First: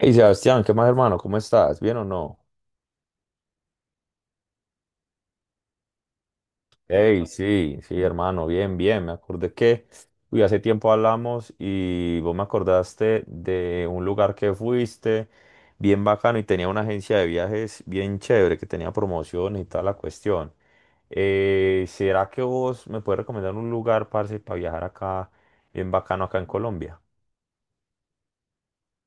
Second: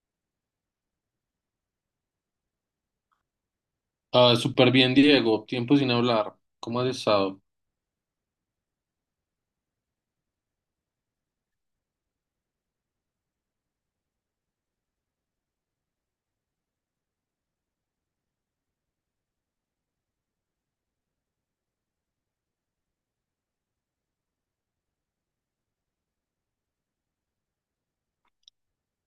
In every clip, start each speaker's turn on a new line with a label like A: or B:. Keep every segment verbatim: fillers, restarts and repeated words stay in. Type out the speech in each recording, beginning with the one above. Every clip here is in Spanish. A: Hey Sebastián, ¿qué más, hermano? ¿Cómo estás? ¿Bien o no?
B: Ah, súper bien, Diego. Tiempo sin hablar. ¿Cómo has
A: Hey,
B: estado?
A: sí, sí, hermano, bien, bien. Me acordé que uy, hace tiempo hablamos y vos me acordaste de un lugar que fuiste bien bacano y tenía una agencia de viajes bien chévere que tenía promociones y toda la cuestión. Eh, ¿será que vos me puedes recomendar un lugar, parce, para viajar acá bien bacano, acá en Colombia?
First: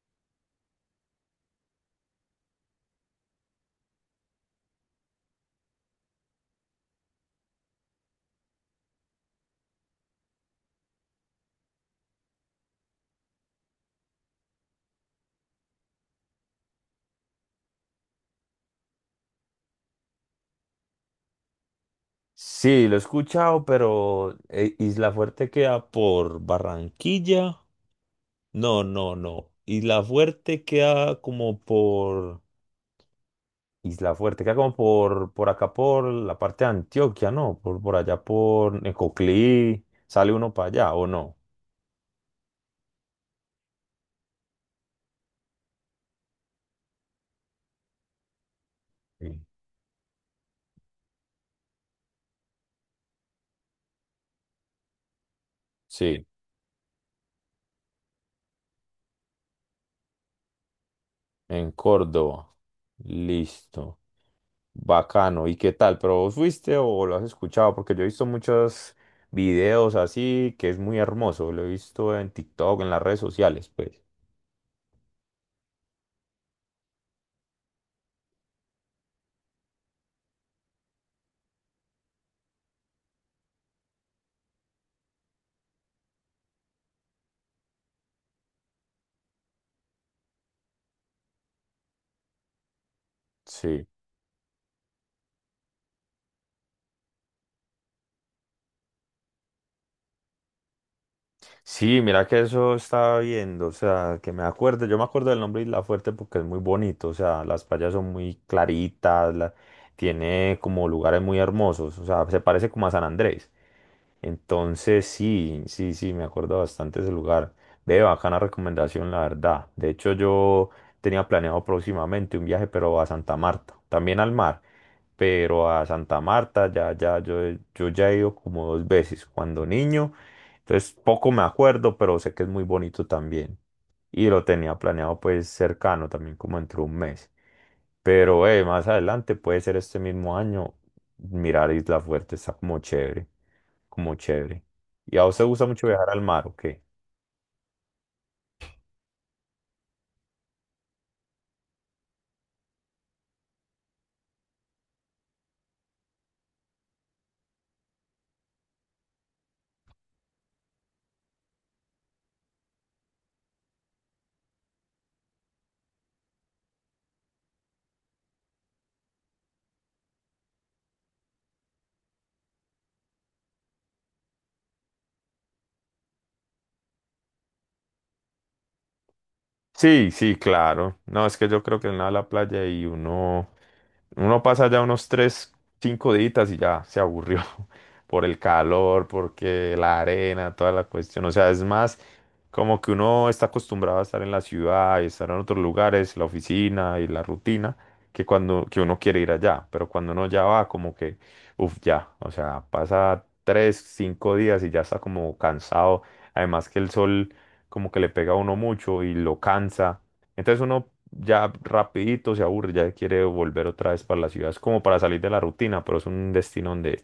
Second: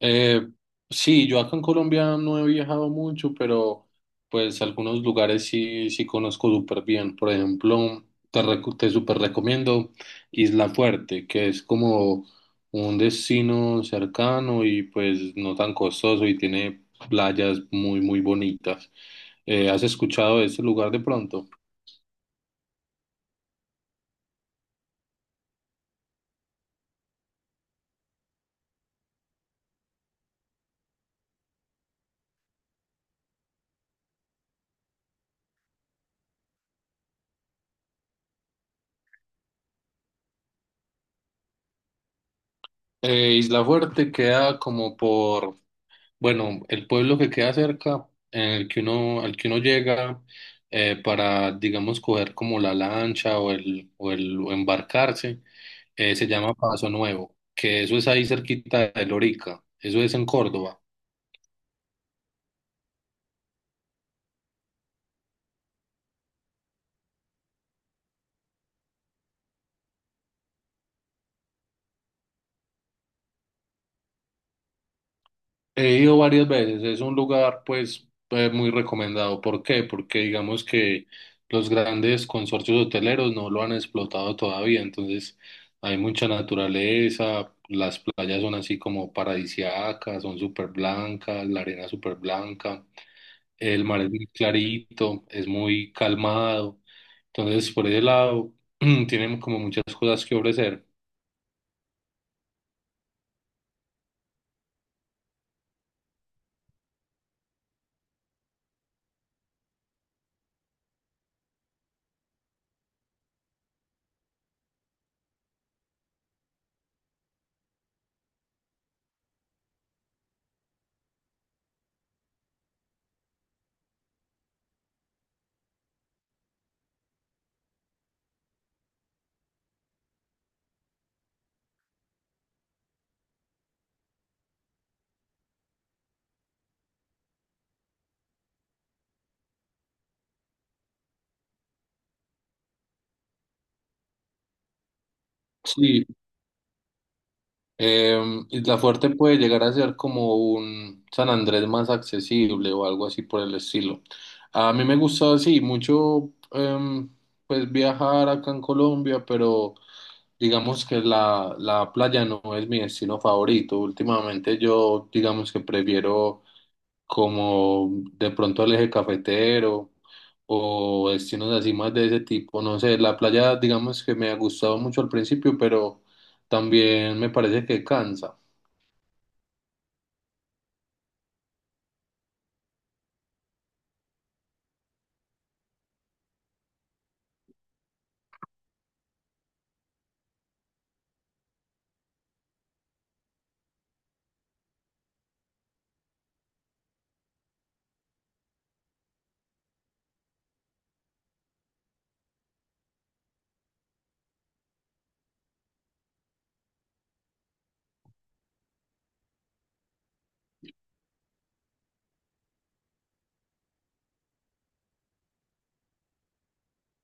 B: Eh, sí, yo acá en Colombia no he viajado mucho, pero pues algunos lugares sí, sí conozco súper bien. Por ejemplo, te, recu- te súper recomiendo Isla Fuerte, que es como un destino cercano y pues no tan costoso y tiene playas muy, muy bonitas. Eh, ¿has escuchado de ese lugar de pronto?
A: Sí, lo he escuchado, pero eh, Isla Fuerte queda por Barranquilla. No, no, no. Isla Fuerte queda como por... Isla Fuerte queda como por, por acá, por la parte de Antioquia, ¿no? Por, por allá, por Necoclí. ¿Sale uno para allá o no?
B: Eh, Isla Fuerte queda como por, bueno, el pueblo que queda cerca, en el que uno, al
A: Sí.
B: que uno llega eh, para, digamos, coger como la lancha o el, o el o embarcarse, eh,
A: Sí,
B: se llama Paso Nuevo, que eso es ahí cerquita de Lorica, eso es en Córdoba.
A: en Córdoba. Listo. Bacano. ¿Y qué tal? ¿Pero vos fuiste o lo has escuchado? Porque yo he visto muchos videos así, que es muy hermoso. Lo he visto en TikTok, en las redes sociales, pues.
B: He ido varias veces, es un lugar pues eh, muy recomendado. ¿Por qué? Porque digamos que los grandes consorcios hoteleros no lo han explotado todavía, entonces hay mucha naturaleza, las playas son así como paradisíacas, son súper blancas, la arena súper blanca, el
A: Sí.
B: mar es muy clarito, es muy calmado, entonces por ese lado tienen como muchas cosas que ofrecer.
A: Sí, mira que eso estaba viendo, o sea, que me acuerdo, yo me acuerdo del nombre Isla Fuerte porque es muy bonito, o sea, las playas son muy claritas, la- tiene como lugares muy hermosos, o sea, se parece como a San Andrés. Entonces, sí, sí, sí, me acuerdo bastante ese lugar. Ve, bacana recomendación, la verdad. De hecho, yo tenía planeado próximamente un viaje, pero a Santa Marta, también al mar, pero a Santa Marta ya, ya, yo, yo ya he ido como dos veces cuando niño, entonces poco me acuerdo, pero sé que es muy bonito también. Y lo tenía planeado, pues, cercano también, como entre un mes. Pero eh, más adelante, puede ser este mismo año, mirar Isla Fuerte está como chévere, como chévere. ¿Y a vos te gusta mucho
B: Sí.
A: viajar al mar o qué?
B: Em, Isla Fuerte puede llegar a ser como un San Andrés más accesible o algo así por el estilo. A mí me gusta así mucho em, pues viajar acá en Colombia, pero digamos que la, la playa no es mi destino favorito. Últimamente yo digamos que prefiero como de pronto el eje cafetero o destinos así más de ese tipo. No sé, la playa digamos que me ha gustado mucho al principio, pero también me parece que cansa.
A: Sí, sí, claro. No, es que yo creo que en la playa y uno, uno pasa ya unos tres, cinco días y ya se aburrió por el calor, porque la arena, toda la cuestión. O sea, es más como que uno está acostumbrado a estar en la ciudad y estar en otros lugares, la oficina y la rutina, que cuando que uno quiere ir allá. Pero cuando uno ya va, como que, uff, ya. O sea, pasa tres, cinco días y ya está como cansado. Además que el sol como que le pega a uno mucho y lo cansa. Entonces uno ya rapidito se aburre, ya quiere volver otra vez para la ciudad. Es como para salir de la rutina, pero es un destino donde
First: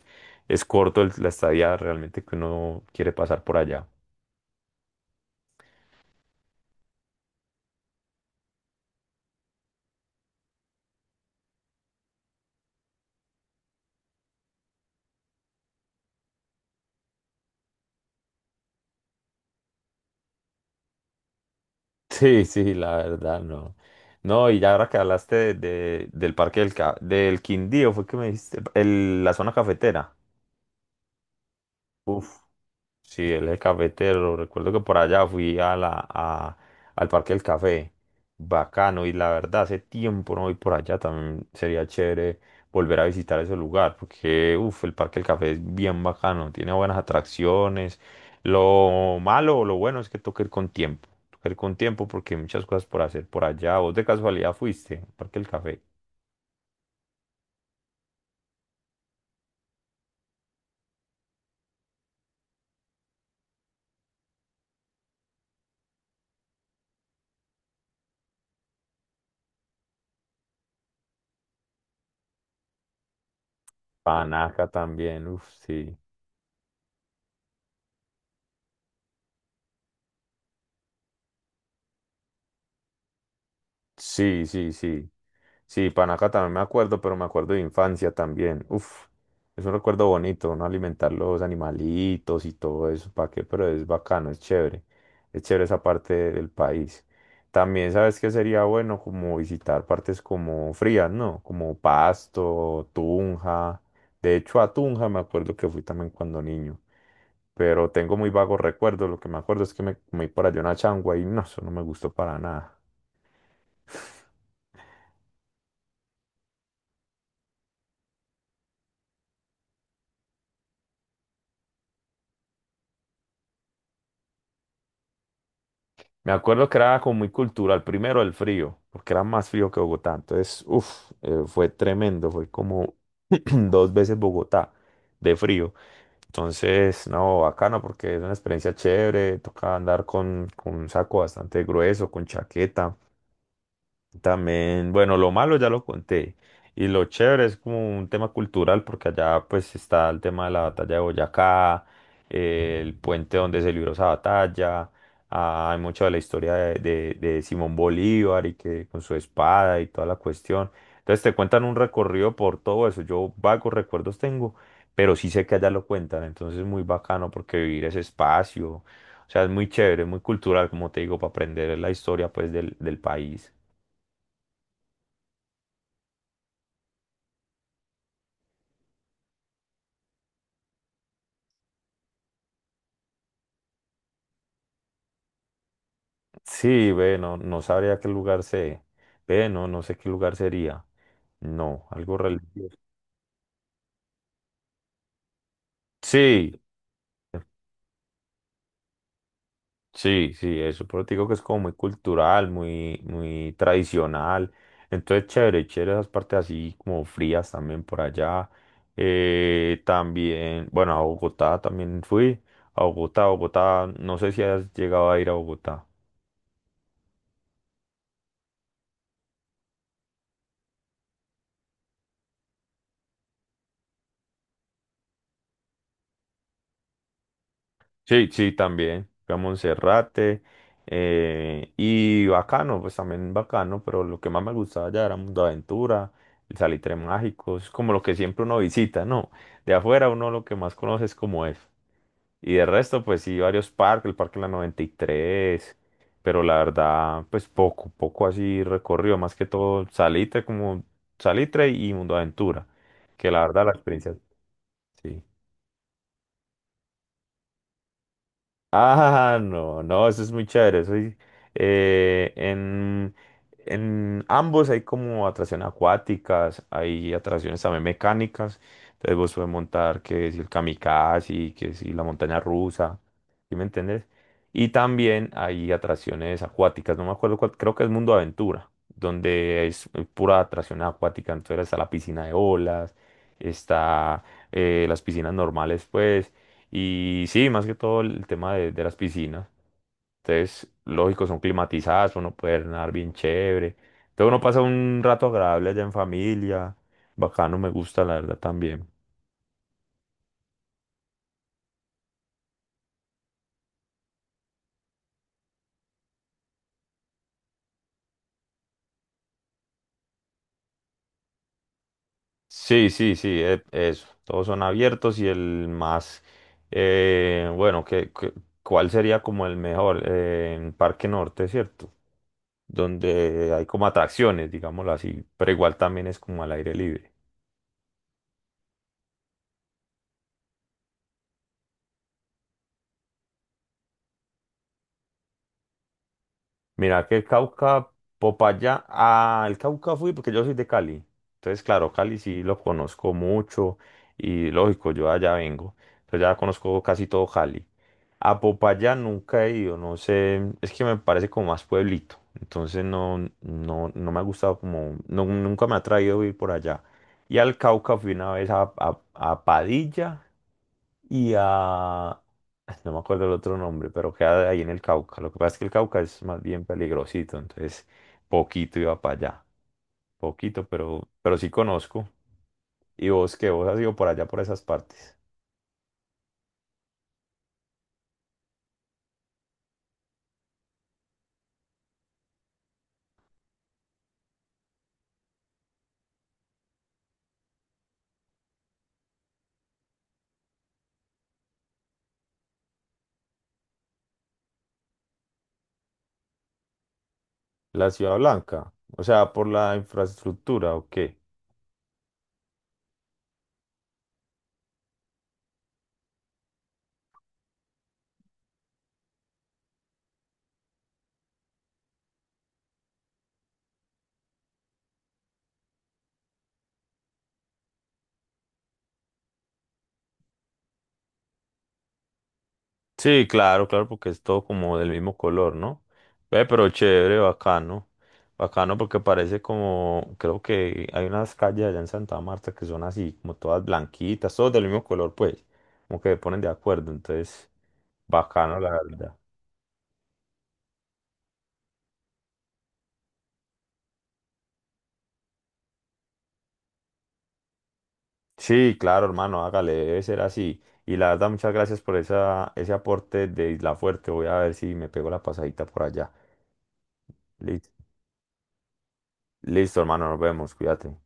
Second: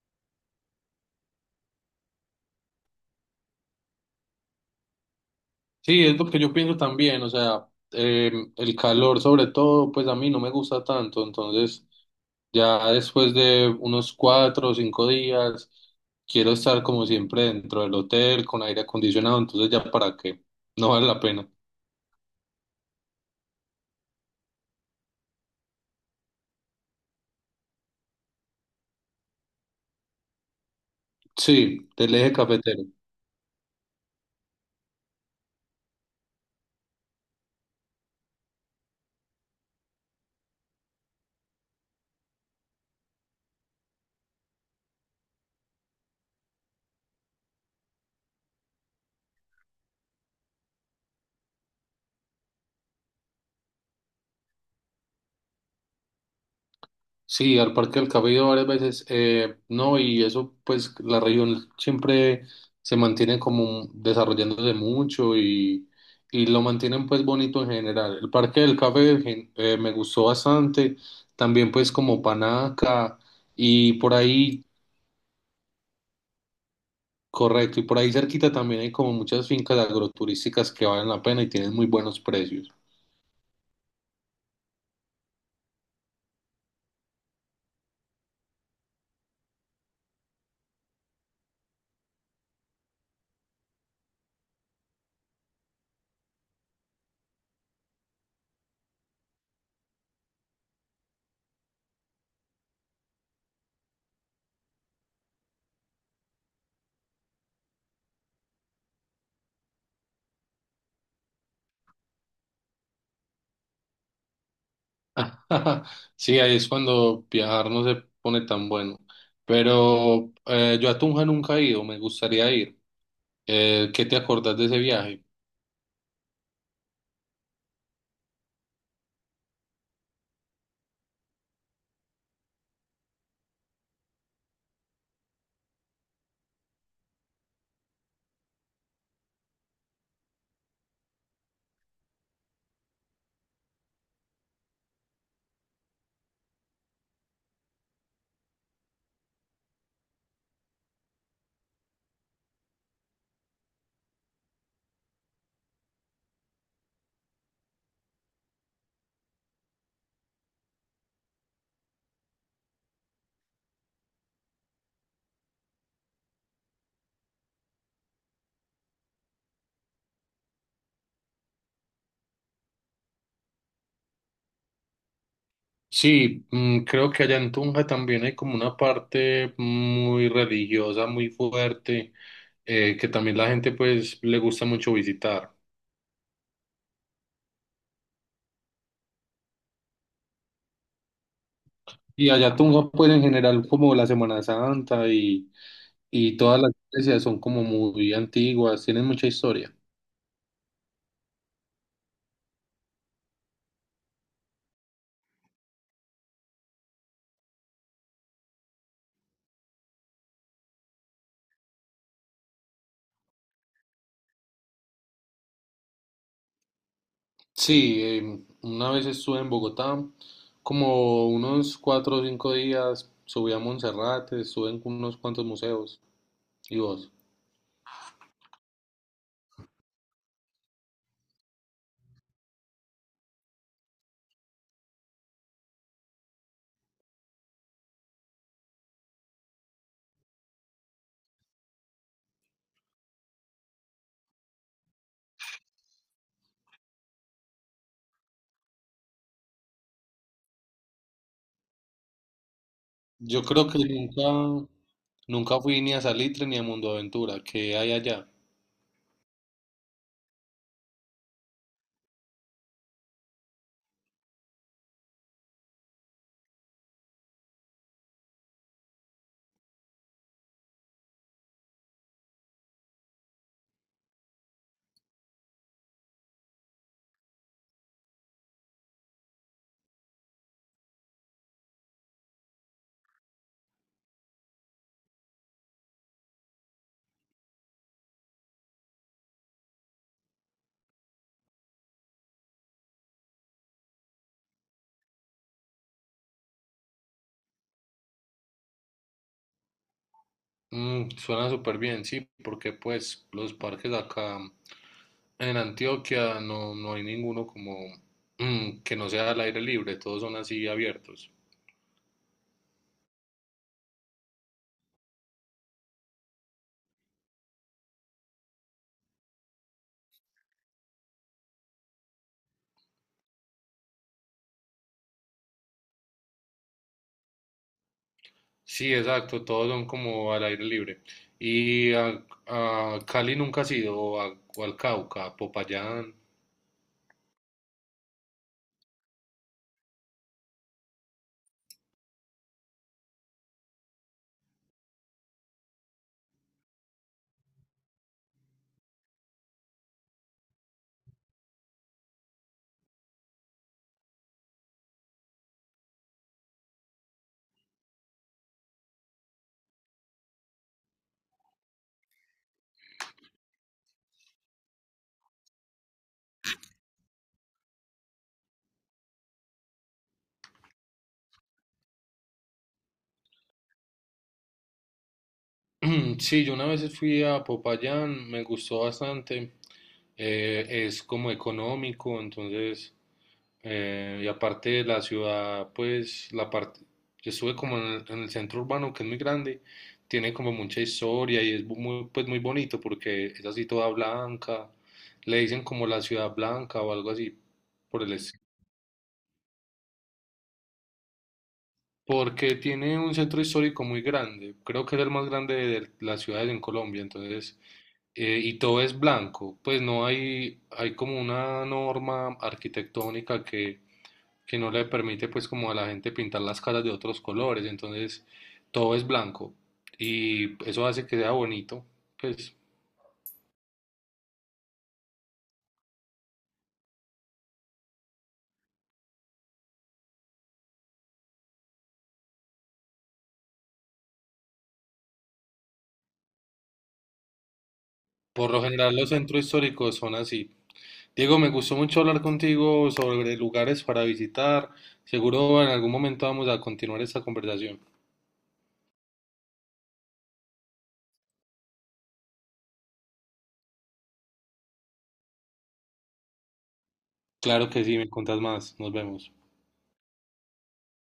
A: es corto el- la estadía realmente que uno quiere pasar por allá.
B: Sí, es lo que yo pienso también, o sea, eh, el calor sobre todo, pues a mí no me gusta tanto, entonces ya después de unos cuatro o cinco días, quiero estar como siempre dentro del hotel con aire acondicionado, entonces ya para qué, no vale la pena.
A: Sí, sí, la verdad, no. No, y ya ahora que hablaste de- de- del parque del, Ca- del Quindío, fue que me dijiste, el- la zona cafetera.
B: Sí, del eje cafetero.
A: Sí, él es cafetero. Recuerdo que por allá fui a la, a- al Parque del Café. Bacano. Y la verdad, hace tiempo no voy por allá. También sería chévere volver a visitar ese lugar. Porque, uff, el Parque del Café es bien bacano. Tiene buenas atracciones. Lo malo o lo bueno es que toca ir con tiempo. Toca ir con tiempo porque hay muchas cosas por hacer por allá. ¿Vos de casualidad fuiste al Parque del Café?
B: Sí, al Parque del Café he ido varias veces, eh, no, y eso pues la región siempre se mantiene como desarrollándose mucho y, y lo mantienen pues bonito en general. El Parque del Café gen- eh, Me gustó bastante, también pues como Panaca y por ahí,
A: Panaca también, uff, sí.
B: correcto, y por ahí cerquita también hay como muchas fincas agroturísticas que valen la pena y tienen muy buenos precios.
A: Sí, sí, sí. Sí, Panaca también me acuerdo, pero me acuerdo de infancia también. Uf, es un recuerdo bonito, ¿no? Alimentar los animalitos y todo eso, ¿para qué? Pero es bacano, es chévere. Es chévere esa parte del país. También, ¿sabes qué sería bueno? Como visitar partes como frías, ¿no? Como Pasto, Tunja. De hecho, a Tunja me acuerdo que fui también cuando niño. Pero tengo muy vagos recuerdos. Lo que me acuerdo es que me comí por allá una changua y no, eso no me gustó para nada.
B: Sí, ahí es cuando viajar no se pone tan bueno. Pero eh, yo a Tunja nunca he ido, me gustaría ir. Eh, ¿qué te acordás de ese viaje?
A: Me acuerdo que era como muy cultural. Primero el frío, porque era más frío que Bogotá. Entonces, uff, fue tremendo. Fue como dos veces Bogotá de frío. Entonces, no, bacano porque es una experiencia chévere. Toca andar con, con un saco bastante grueso, con chaqueta. También, bueno, lo malo ya lo conté. Y lo chévere es como un tema cultural, porque allá pues está el tema de la batalla de Boyacá, eh, el puente donde se libró esa batalla, ah, hay mucho de la historia de, de- de Simón Bolívar y que con su espada y toda la cuestión. Entonces te cuentan un recorrido por todo eso. Yo vagos recuerdos tengo, pero sí sé que allá lo cuentan. Entonces es muy bacano porque vivir ese espacio, o sea, es muy chévere, muy cultural, como te digo, para aprender la historia, pues, del del país.
B: Sí, mm, creo que allá en Tunja también hay como una parte muy religiosa, muy fuerte, eh, que también la gente pues le gusta mucho visitar.
A: Sí, ve, no, no sabría qué lugar sé. Ve, no, no sé qué lugar sería. No, algo
B: Y allá
A: religioso.
B: Tunja pues en general como la Semana Santa y, y
A: Sí,
B: todas las iglesias son como muy antiguas, tienen mucha historia.
A: sí, sí, eso, pero te digo que es como muy cultural, muy, muy tradicional. Entonces, chévere, chévere esas partes así como frías también por allá. Eh, también, bueno, a Bogotá también fui. A Bogotá, Bogotá, no sé si has llegado a ir a Bogotá.
B: Sí, em, una vez estuve en Bogotá, como unos cuatro o cinco días, subí a Montserrat, estuve en unos cuantos museos. ¿Y vos?
A: Sí, sí, también. Fui a Monserrate, eh, y bacano, pues también bacano, pero lo que más me gustaba ya era Mundo Aventura, el Salitre Mágico, es como lo que siempre uno visita, ¿no? De afuera uno lo que más conoce es como es. Y de resto, pues sí, varios parques, el Parque de la noventa y tres. Pero la verdad, pues, poco, poco así recorrido, más que todo Salitre, como Salitre y Mundo Aventura, que la
B: Yo
A: verdad
B: creo
A: la
B: que
A: experiencia,
B: nunca,
A: sí.
B: nunca fui ni a Salitre ni a Mundo Aventura, que hay allá?
A: Ah, no, no, eso es muy chévere. Eso es, eh, en, en ambos hay como atracciones acuáticas, hay atracciones también mecánicas. Entonces vos puedes montar que si el kamikaze, que si la montaña rusa, ¿sí me entiendes? Y también hay atracciones acuáticas, no me acuerdo cuál, creo que es Mundo Aventura, donde es eh, pura atracción acuática. Entonces está la piscina de olas, está, eh, las piscinas normales, pues. Y sí, más que todo el tema de, de las piscinas. Entonces, lógico, son climatizadas, uno puede nadar bien chévere. Entonces uno pasa un rato agradable allá en familia. Bacano, me gusta, la verdad, también.
B: Mm, suena súper bien, sí, porque pues los parques acá en Antioquia no, no hay ninguno como mm, que no sea al aire libre, todos son así abiertos.
A: Sí, sí, sí, e- eso. Todos son abiertos y el más, eh, bueno, que, que- ¿cuál sería como el mejor? Eh, ¿en Parque Norte, cierto? Donde hay como atracciones, digámoslo así, pero igual también es como al aire libre.
B: Sí, exacto, todos son como al aire libre. Y a, a Cali nunca ha ido, o, a- o al Cauca, a Popayán.
A: Mira, que el Cauca, Popayán, ah, el Cauca fui porque yo soy de Cali. Entonces, claro, Cali sí lo conozco mucho y lógico, yo allá vengo. Entonces ya conozco casi todo Cali. A Popayán nunca he ido, no sé, es que me parece como más pueblito. Entonces no, no, no me ha gustado como, no- nunca me ha traído ir por allá. Y al Cauca fui una vez a, a a Padilla y a... No me acuerdo el otro nombre, pero queda ahí en el Cauca. Lo que pasa es que el Cauca es más bien peligrosito, entonces poquito iba para allá. Poquito, pero, pero sí conozco. ¿Y vos qué? ¿Vos has ido por allá, por esas partes?
B: Sí, yo una vez fui a Popayán, me gustó bastante. Eh, es como económico, entonces, eh, y aparte de la ciudad, pues la parte, yo estuve como en el, en el centro urbano, que es muy grande, tiene como mucha historia y es bu- muy, pues muy bonito porque es así toda blanca, le dicen como la ciudad blanca o algo así
A: ¿La
B: por el
A: Ciudad Blanca? O sea, ¿por la infraestructura o qué?
B: porque tiene un centro histórico muy grande, creo que es el más grande de las ciudades en Colombia, entonces, eh, y todo es blanco, pues no hay, hay como una norma arquitectónica que, que no le permite pues como a la gente pintar las casas de otros colores, entonces todo es blanco y eso hace que sea bonito, pues
A: Sí, claro, claro, porque es todo como del mismo color, ¿no? Ve, pero chévere, bacano. Bacano porque parece como, creo que hay unas calles allá en Santa Marta que son así, como todas blanquitas, todas del mismo color, pues, como que se ponen de acuerdo, entonces,
B: por
A: bacano,
B: lo
A: la
B: general los
A: verdad.
B: centros históricos son así. Diego, me gustó mucho hablar contigo sobre lugares para visitar, seguro en algún momento vamos a continuar esta conversación.
A: Sí, claro, hermano, hágale, debe ser así. Y la verdad, muchas gracias por esa, ese aporte de Isla Fuerte. Voy a ver si me pego la pasadita por allá.
B: Claro
A: Listo,
B: que sí, me contás más. Nos vemos.
A: listo, hermano, nos vemos, cuídate.